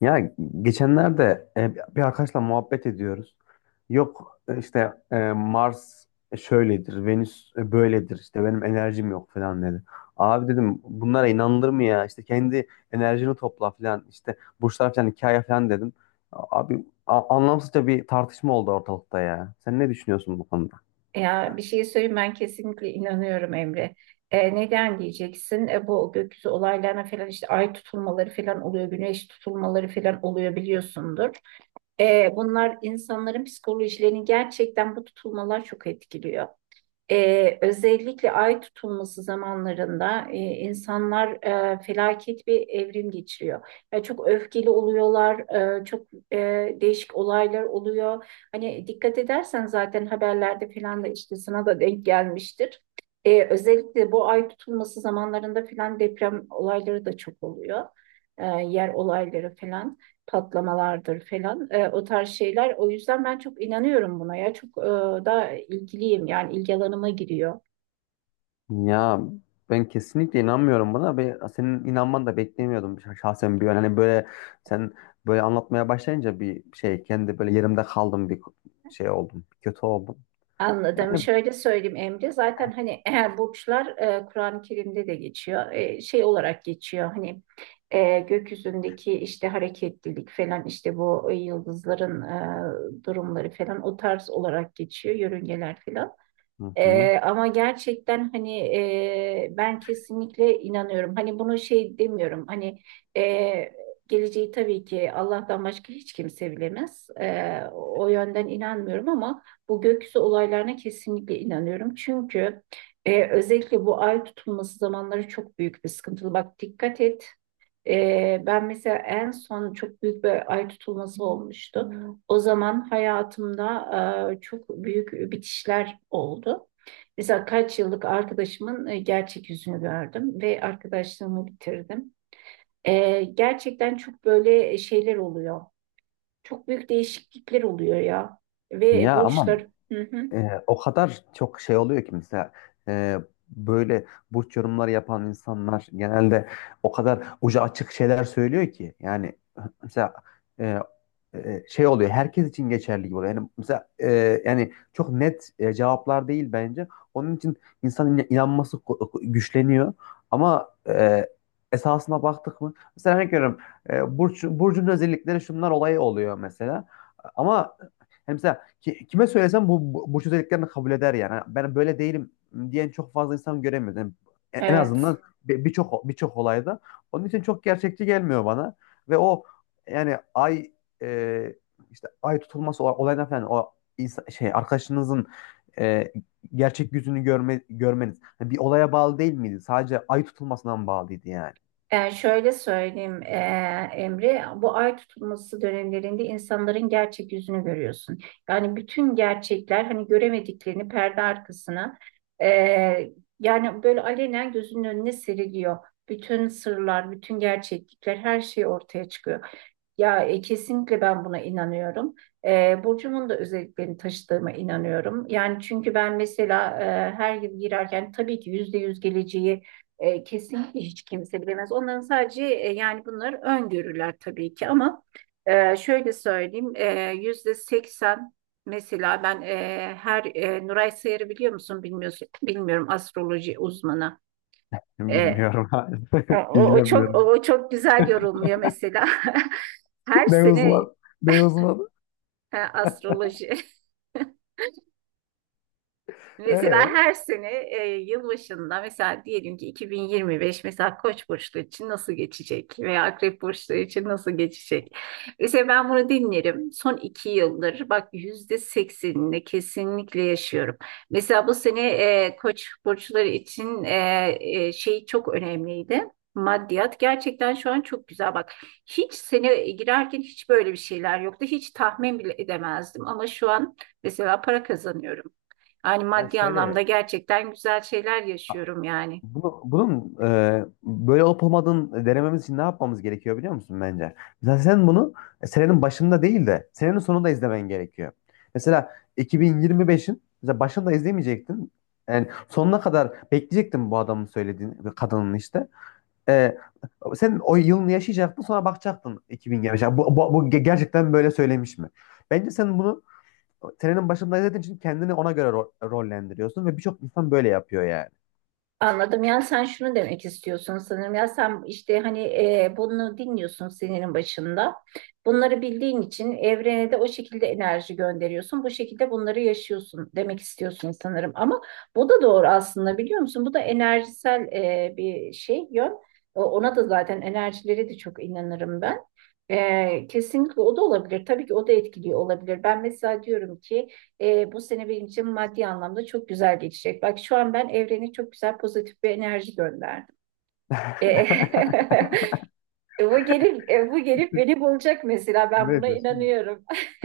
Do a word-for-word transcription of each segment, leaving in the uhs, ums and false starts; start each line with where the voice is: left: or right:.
left: Ya geçenlerde e, bir arkadaşla muhabbet ediyoruz. Yok, e, işte, e, Mars şöyledir, Venüs e, böyledir, işte benim enerjim yok falan dedi. Abi dedim, bunlara inanılır mı ya? İşte kendi enerjini topla falan, işte burçlar falan, hikaye falan dedim. Abi a- anlamsızca bir tartışma oldu ortalıkta ya. Sen ne düşünüyorsun bu konuda?
right: Ya bir şey söyleyeyim ben kesinlikle inanıyorum Emre. E, neden diyeceksin? E, bu gökyüzü olaylarına falan işte ay tutulmaları falan oluyor, güneş tutulmaları falan oluyor biliyorsundur. E, bunlar insanların psikolojilerini gerçekten bu tutulmalar çok etkiliyor. Ee, özellikle ay tutulması zamanlarında e, insanlar e, felaket bir evrim geçiriyor. Yani çok öfkeli oluyorlar, e, çok e, değişik olaylar oluyor. Hani dikkat edersen zaten haberlerde falan da işte sana da denk gelmiştir. Ee, özellikle bu ay tutulması zamanlarında falan deprem olayları da çok oluyor. Ee, yer olayları falan patlamalardır falan e, o tarz şeyler. O yüzden ben çok inanıyorum buna ya, çok e, da ilgiliyim, yani ilgi alanıma giriyor.
left: Ya ben kesinlikle inanmıyorum buna ve senin inanman da beklemiyordum şah- şahsen bir an. Hani böyle sen böyle anlatmaya başlayınca bir şey, kendi böyle yerimde kaldım, bir şey oldum. Kötü oldum.
right: Anladım.
left: Yani.
right: Şöyle söyleyeyim Emre. Zaten hani eğer burçlar e, Kur'an-ı Kerim'de de geçiyor. E, şey olarak geçiyor. Hani e, gökyüzündeki işte hareketlilik falan, işte bu yıldızların e, durumları falan o tarz olarak geçiyor. Yörüngeler falan.
left: Hı hı.
right: Ee, ama gerçekten hani e, ben kesinlikle inanıyorum. Hani bunu şey demiyorum. Hani e, geleceği tabii ki Allah'tan başka hiç kimse bilemez. Ee, o yönden inanmıyorum ama bu gökyüzü olaylarına kesinlikle inanıyorum. Çünkü e, özellikle bu ay tutulması zamanları çok büyük bir sıkıntılı. Bak, dikkat et. Ee, ben mesela en son çok büyük bir ay tutulması olmuştu. O zaman hayatımda e, çok büyük bitişler oldu. Mesela kaç yıllık arkadaşımın e, gerçek yüzünü gördüm ve arkadaşlığımı bitirdim. E, gerçekten çok böyle şeyler oluyor. Çok büyük değişiklikler oluyor ya. Ve
left: Ya ama
right: borçlar. Hı hı.
left: Ee, o kadar çok şey oluyor ki, mesela e, böyle burç yorumları yapan insanlar genelde o kadar ucu açık şeyler söylüyor ki yani mesela e, e, şey oluyor, herkes için geçerli gibi oluyor. Yani mesela, e, yani çok net e, cevaplar değil bence. Onun için insanın in- inanması ko- güçleniyor ama e, esasına baktık mı, mesela örnek veriyorum, e, burç, burcun özellikleri şunlar olayı oluyor mesela, ama hem ki- kime söylesem bu, bu, bu özelliklerini kabul eder yani. Hani ben böyle değilim diyen çok fazla insan göremiyoruz. Yani en en
right: Evet.
left: azından bir- birçok birçok olayda. Onun için çok gerçekçi gelmiyor bana. Ve o, yani ay, e, işte ay tutulması olay- olayına falan, o insan, şey, arkadaşınızın e, gerçek yüzünü görme, görmeniz, yani bir olaya bağlı değil miydi? Sadece ay tutulmasından bağlıydı yani.
right: E, şöyle söyleyeyim e, Emre, bu ay tutulması dönemlerinde insanların gerçek yüzünü görüyorsun. Yani bütün gerçekler, hani göremediklerini, perde arkasına e, yani böyle alenen gözünün önüne seriliyor. Bütün sırlar, bütün gerçeklikler, her şey ortaya çıkıyor. Ya e, kesinlikle ben buna inanıyorum. E, Burcumun da özelliklerini taşıdığıma inanıyorum. Yani çünkü ben mesela e, her yıl girerken, tabii ki yüzde yüz geleceği e, kesinlikle hiç kimse bilemez. Onların sadece e, yani bunlar öngörüler tabii ki, ama e, şöyle söyleyeyim, e, yüzde seksen mesela ben e, her e, Nuray Sayar'ı biliyor musun bilmiyorsun, bilmiyorum, astroloji uzmanı. E,
left: Bilmiyorum.
right: o, o çok o,
left: İlgilenmiyorum.
right: o çok güzel yorumluyor mesela. Her
left: Ne uzman?
right: sene.
left: Ne uzman?
right: Ha, astroloji. Mesela
left: Ee?
right: her sene e, yılbaşında, mesela diyelim ki iki bin yirmi beş mesela Koç burçlu için nasıl geçecek veya Akrep burçlu için nasıl geçecek? Mesela ben bunu dinlerim. Son iki yıldır bak, yüzde seksenini kesinlikle yaşıyorum. Mesela bu sene e, Koç burçları için e, e, şey çok önemliydi. Maddiyat gerçekten şu an çok güzel, bak. Hiç sene girerken hiç böyle bir şeyler yoktu. Hiç tahmin bile edemezdim ama şu an mesela para kazanıyorum. Yani
left: Ya
right: maddi anlamda
left: şöyle,
right: gerçekten güzel şeyler yaşıyorum yani.
left: bunu, bunun e, böyle olup olmadığını denememiz için ne yapmamız gerekiyor biliyor musun bence? Mesela sen bunu e, senenin başında değil de senenin sonunda izlemen gerekiyor. Mesela iki bin yirmi beşin mesela başında izlemeyecektin. Yani sonuna kadar bekleyecektin bu adamın söylediğini, bu kadının işte. E, Sen o yılını yaşayacaktın, sonra bakacaktın iki bin yirmi beş. Bu, bu, bu ge- gerçekten böyle söylemiş mi? Bence sen bunu senenin başında izlediğin için kendini ona göre ro- rollendiriyorsun, ve birçok insan böyle yapıyor yani.
right: Anladım. Yani sen şunu demek istiyorsun sanırım. Ya sen işte hani e, bunu dinliyorsun senenin başında. Bunları bildiğin için evrene de o şekilde enerji gönderiyorsun. Bu şekilde bunları yaşıyorsun demek istiyorsun sanırım. Ama bu da doğru aslında, biliyor musun? Bu da enerjisel e, bir şey yön. O- Ona da zaten, enerjileri de çok inanırım ben. E, kesinlikle o da olabilir. Tabii ki o da etkiliyor olabilir. Ben mesela diyorum ki, E, bu sene benim için maddi anlamda çok güzel geçecek. Bak şu an ben evrene çok güzel pozitif bir enerji gönderdim. E, bu gelip e, bu gelip beni bulacak mesela ben buna
left: Neyse şimdi.
right: inanıyorum.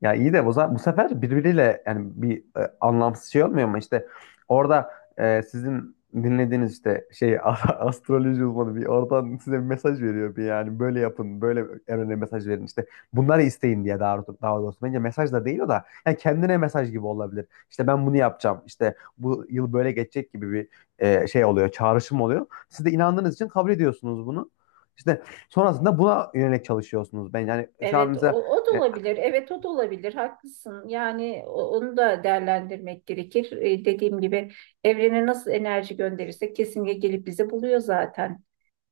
left: Ya iyi de bu, za- bu sefer birbiriyle, yani bir e, anlamsız şey olmuyor mu? İşte orada e, sizin dinlediğiniz işte şey astroloji uzmanı bir oradan size bir mesaj veriyor, bir yani böyle yapın, böyle evrene mesaj verin, işte bunları isteyin diye. Daha, daha doğrusu bence mesaj da değil o da, yani kendine mesaj gibi olabilir. İşte ben bunu yapacağım, işte bu yıl böyle geçecek gibi bir e, şey oluyor, çağrışım oluyor. Siz de inandığınız için kabul ediyorsunuz bunu. İşte sonrasında buna yönelik çalışıyorsunuz. Ben yani şu an
right: Evet o,
left: mesela.
right: o da
left: e,
right: olabilir. Evet o da olabilir. Haklısın. Yani o- onu da değerlendirmek gerekir. E, dediğim gibi evrene nasıl enerji gönderirsek kesinlikle gelip bizi buluyor zaten.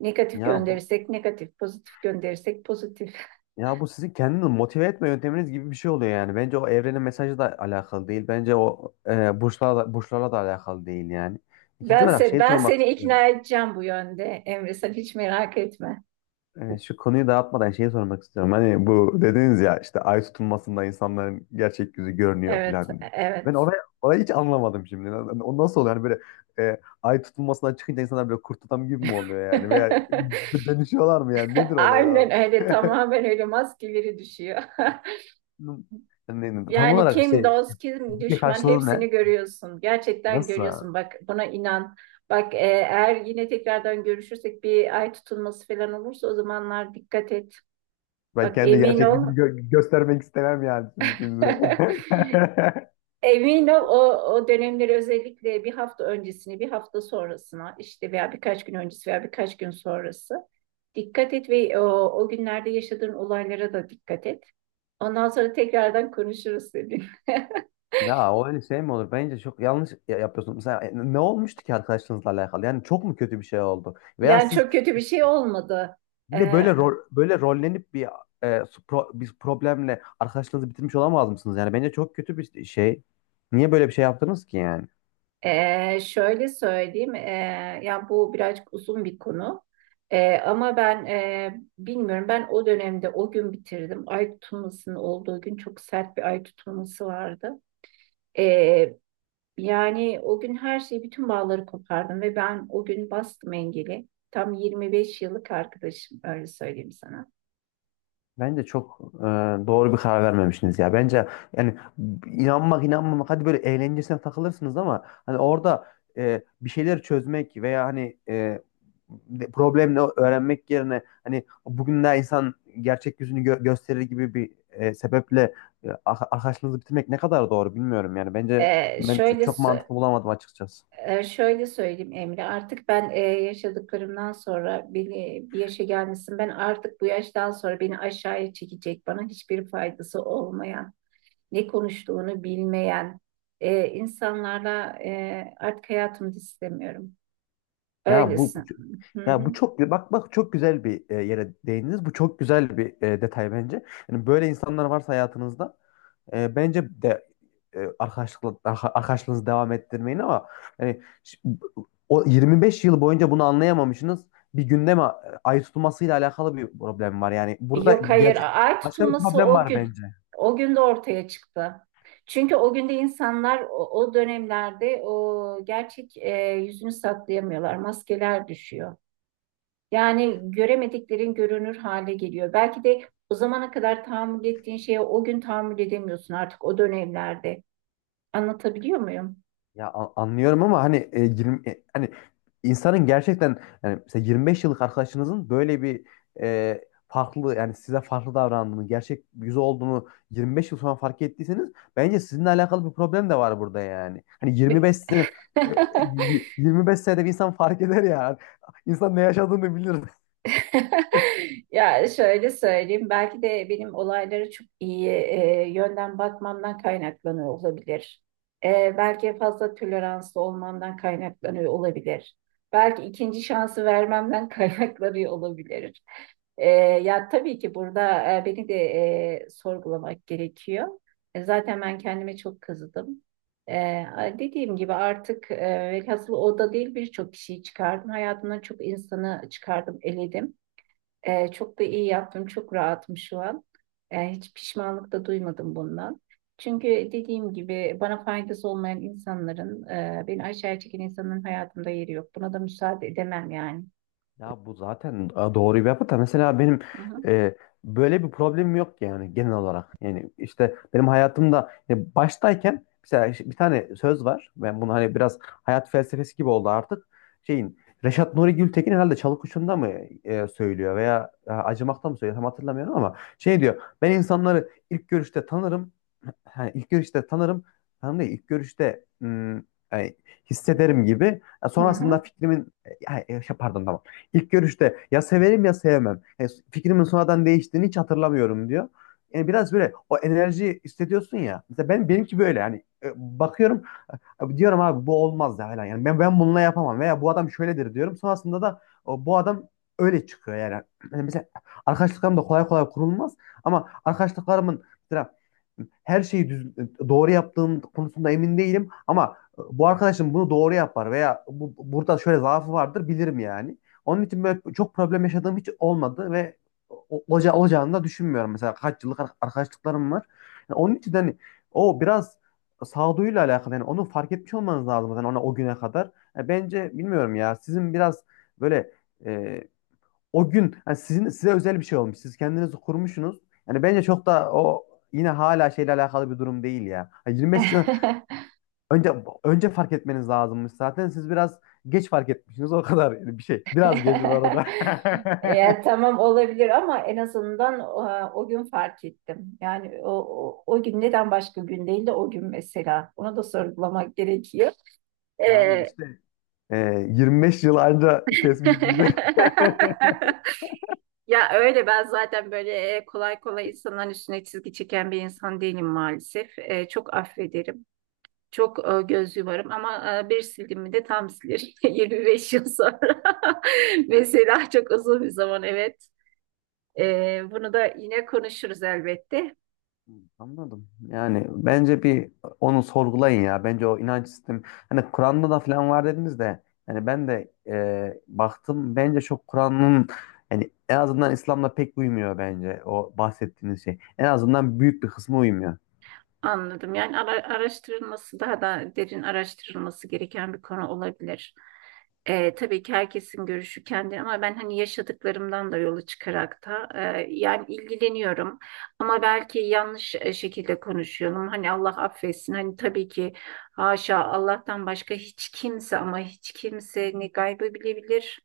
right: Negatif
left: Ya bu,
right: gönderirsek negatif, pozitif gönderirsek pozitif.
left: ya bu sizin kendini motive etme yönteminiz gibi bir şey oluyor yani. Bence o evrenin mesajı da alakalı değil. Bence o, e, burçlarla da, burçlarla da alakalı değil yani. İkinci
right: Ben,
left: olarak
right: se
left: şey
right: ben
left: sormak
right: seni
left: istiyorum.
right: ikna edeceğim bu yönde Emre sen hiç merak etme.
left: E, şu konuyu dağıtmadan şeyi sormak istiyorum. Hani bu dediniz ya, işte ay tutulmasında insanların gerçek yüzü görünüyor
right: Evet,
left: falan diye. Ben
right: evet.
left: orayı, orayı hiç anlamadım şimdi. O nasıl oluyor? Hani böyle e, ay tutulmasından çıkınca insanlar böyle kurt adam gibi mi oluyor yani? Veya dönüşüyorlar mı yani? Nedir olay abi?
right: Aynen öyle tamamen öyle maskeleri düşüyor.
left: Ne- Tam
right: Yani
left: olarak
right: kim
left: şey,
right: dost, kim
left: fiziki
right: düşman
left: karşılığı ne?
right: hepsini görüyorsun. Gerçekten
left: Nasıl?
right: görüyorsun. Bak buna inan. Bak e, eğer yine tekrardan görüşürsek bir ay tutulması falan olursa o zamanlar dikkat et.
left: Ben
right: Bak
left: kendi
right: emin
left: gerçek
right: ol.
left: yüzümü gö- göstermek istemem yani şimdikinize.
right: Emin ol o, o dönemleri özellikle bir hafta öncesini, bir hafta sonrasına işte veya birkaç gün öncesi veya birkaç gün sonrası dikkat et ve o, o günlerde yaşadığın olaylara da dikkat et. Ondan sonra tekrardan konuşuruz dedim.
left: Ya o öyle şey mi olur? Bence çok yanlış ya- yapıyorsun. Mesela e, ne olmuştu ki arkadaşlarınızla alakalı? Yani çok mu kötü bir şey oldu? Veya
right: Yani
left: siz
right: çok kötü bir şey olmadı.
left: yine
right: Ee,
left: böyle rol, böyle rollenip bir e, su- pro- bir problemle arkadaşlığınızı bitirmiş olamaz mısınız? Yani bence çok kötü bir şey. Niye böyle bir şey yaptınız ki yani?
right: e, şöyle söyleyeyim, ee, yani bu birazcık uzun bir konu. Ee, ama ben ee, bilmiyorum, ben o dönemde o gün bitirdim. Ay tutulmasının olduğu gün çok sert bir ay tutulması vardı. Ee, yani o gün her şeyi, bütün bağları kopardım ve ben o gün bastım engeli. Tam yirmi beş yıllık arkadaşım, öyle söyleyeyim sana.
left: Bence çok e, doğru bir karar vermemişsiniz ya. Bence yani, inanmak inanmamak, hadi böyle eğlencesine takılırsınız, ama hani orada e, bir şeyler çözmek veya hani e, de- problemle öğrenmek yerine, hani bugün de insan gerçek yüzünü gö- gösterir gibi bir e, sebeple e, ar- arkadaşlığınızı bitirmek ne kadar doğru bilmiyorum yani. Bence
right: Ee,
left: ben ço-
right: şöyle
left: çok
right: sö-
left: mantıklı bulamadım açıkçası.
right: Ee, şöyle söyleyeyim Emre, artık ben e, yaşadıklarımdan sonra beni bir yaşa gelmişsin. Ben artık bu yaştan sonra beni aşağıya çekecek, bana hiçbir faydası olmayan, ne konuştuğunu bilmeyen e, insanlarla e, artık hayatımda istemiyorum.
left: Ya bu,
right: Öylesin. Hı
left: ya
right: hı.
left: bu çok, bak bak, çok güzel bir e, yere değindiniz. Bu çok güzel bir e, detay bence. Yani böyle insanlar varsa hayatınızda, e, bence de e, arkadaşlık arka- arkadaşlığınızı devam ettirmeyin, ama yani ş- o yirmi beş yıl boyunca bunu anlayamamışsınız. Bir günde gündeme ayı tutulmasıyla alakalı bir problem var. Yani burada
right: Yok hayır,
left: gerçek
right: ay
left: başka bir
right: tutulması
left: problem
right: o
left: var
right: gün.
left: bence.
right: O gün de ortaya çıktı. Çünkü o günde insanlar o, o dönemlerde o gerçek e, yüzünü saklayamıyorlar, maskeler düşüyor. Yani göremediklerin görünür hale geliyor. Belki de o zamana kadar tahammül ettiğin şeye o gün tahammül edemiyorsun artık o dönemlerde. Anlatabiliyor muyum?
left: Ya a- anlıyorum, ama hani e, yirmi e, hani insanın gerçekten, yani mesela yirmi beş yıllık arkadaşınızın böyle bir e, farklı, yani size farklı davrandığını, gerçek yüzü olduğunu yirmi beş yıl sonra fark ettiyseniz, bence sizinle alakalı bir problem de var burada yani. Hani yirmi beş sene, e, y- yirmi beş senede bir insan fark eder ya. İnsan ne yaşadığını bilir.
right: Ya şöyle söyleyeyim, belki de benim olaylara çok iyi e, yönden bakmamdan kaynaklanıyor olabilir. E, belki fazla toleranslı olmamdan kaynaklanıyor olabilir. Belki ikinci şansı vermemden kaynaklanıyor olabilir. E, ya tabii ki burada e, beni de e, sorgulamak gerekiyor. E, zaten ben kendime çok kızdım. E, dediğim gibi artık e, velhasıl o da değil birçok kişiyi çıkardım. Hayatımdan çok insanı çıkardım, eledim. Ee, çok da iyi yaptım. Çok rahatım şu an Ee, hiç pişmanlık da duymadım bundan. Çünkü dediğim gibi bana faydası olmayan insanların, e, beni aşağıya çeken insanların hayatımda yeri yok. Buna da müsaade edemem yani.
left: Ya bu zaten e, doğru bir yapı da, mesela benim
right: Hı hı.
left: e, böyle bir problemim yok yani, genel olarak. Yani işte benim hayatımda e, baştayken mesela, ş- bir tane söz var. Ben bunu hani biraz hayat felsefesi gibi oldu artık. Şeyin, Reşat Nuri Gültekin herhalde Çalıkuşu'nda mı e, söylüyor veya e, Acımak'ta mı söylüyor tam hatırlamıyorum, ama şey diyor. Ben insanları ilk görüşte tanırım. Ha, ilk görüşte tanırım. Tanırım değil, ilk görüşte hmm, e, hissederim gibi. E,
right: Hı hı.
left: sonrasında fikrimin e, ya, e, şey, pardon, tamam. İlk görüşte ya severim, ya sevmem. Yani fikrimin sonradan değiştiğini hiç hatırlamıyorum diyor. Yani biraz böyle o enerji hissediyorsun ya. Mesela ben, benimki böyle yani, e, bakıyorum, abi diyorum, abi bu olmaz ya falan. Yani ben ben bununla yapamam veya bu adam şöyledir diyorum. Sonrasında da o, bu adam öyle çıkıyor yani. Yani mesela arkadaşlıklarım da kolay kolay kurulmaz, ama arkadaşlıklarımın mesela her şeyi düz, doğru yaptığım konusunda emin değilim, ama e, bu arkadaşım bunu doğru yapar veya bu, burada şöyle zaafı vardır bilirim yani. Onun için böyle çok problem yaşadığım hiç olmadı ve o- olaca- olacağını da düşünmüyorum. Mesela kaç yıllık ar- arkadaşlıklarım var. Yani onun için de hani o biraz sağduyuyla alakalı yani, onu fark etmiş olmanız lazım zaten ona o güne kadar. Yani bence bilmiyorum, ya sizin biraz böyle e, o gün yani sizin, size özel bir şey olmuş. Siz kendinizi kurmuşsunuz. Yani bence çok da o, yine hala şeyle alakalı bir durum değil ya. Yani yirmi beş yıl önce önce fark etmeniz lazımmış zaten. Siz biraz geç fark etmişsiniz o kadar yani, bir şey. Biraz geç bu arada.
right: Ya, tamam olabilir ama en azından e, o, gün fark ettim. Yani o, o, o gün neden başka gün değil de o gün mesela. Ona da sorgulamak gerekiyor.
left: Yani
right: Ee,
left: işte e, yirmi beş yıl anca kesmiş sizi.
right: Ya öyle ben zaten böyle e, kolay kolay insanların üstüne çizgi çeken bir insan değilim maalesef. E, çok affederim. Çok e, göz yumarım ama e, bir sildim mi de tam silir. yirmi beş yıl sonra. Mesela çok uzun bir zaman evet. Ee, bunu da yine konuşuruz elbette.
left: Anladım. Yani bence bir onu sorgulayın ya. Bence o inanç sistemi, hani Kur'an'da da falan var dediniz de, yani ben de e, baktım, bence çok Kur'an'ın yani en azından İslam'la pek uymuyor bence o bahsettiğiniz şey. En azından büyük bir kısmı uymuyor.
right: Anladım. Yani ara- araştırılması daha da derin araştırılması gereken bir konu olabilir. Ee, tabii ki herkesin görüşü kendi ama ben hani yaşadıklarımdan da yola çıkarak da e, yani ilgileniyorum ama belki yanlış e, şekilde konuşuyorum. Hani Allah affetsin. Hani tabii ki haşa Allah'tan başka hiç kimse ama hiç kimse ne gaybı bilebilir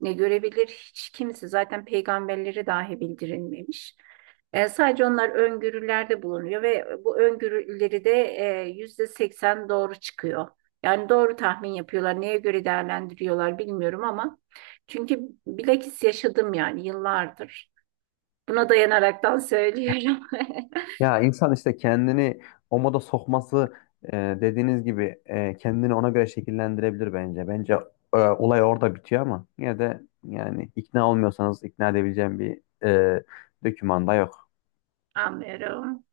right: ne görebilir hiç kimse zaten peygamberlere dahi bildirilmemiş. E, sadece onlar öngörülerde bulunuyor ve bu öngörüleri de e, yüzde seksen doğru çıkıyor. Yani doğru tahmin yapıyorlar. Neye göre değerlendiriyorlar bilmiyorum ama çünkü bilakis yaşadım yani yıllardır. Buna dayanaraktan söylüyorum.
left: Ya insan işte kendini o moda sokması, e, dediğiniz gibi e, kendini ona göre şekillendirebilir bence. Bence e, olay orada bitiyor, ama yine de yani ikna olmuyorsanız, ikna edebileceğim bir e, dokümanda yok.
right: Anlıyorum.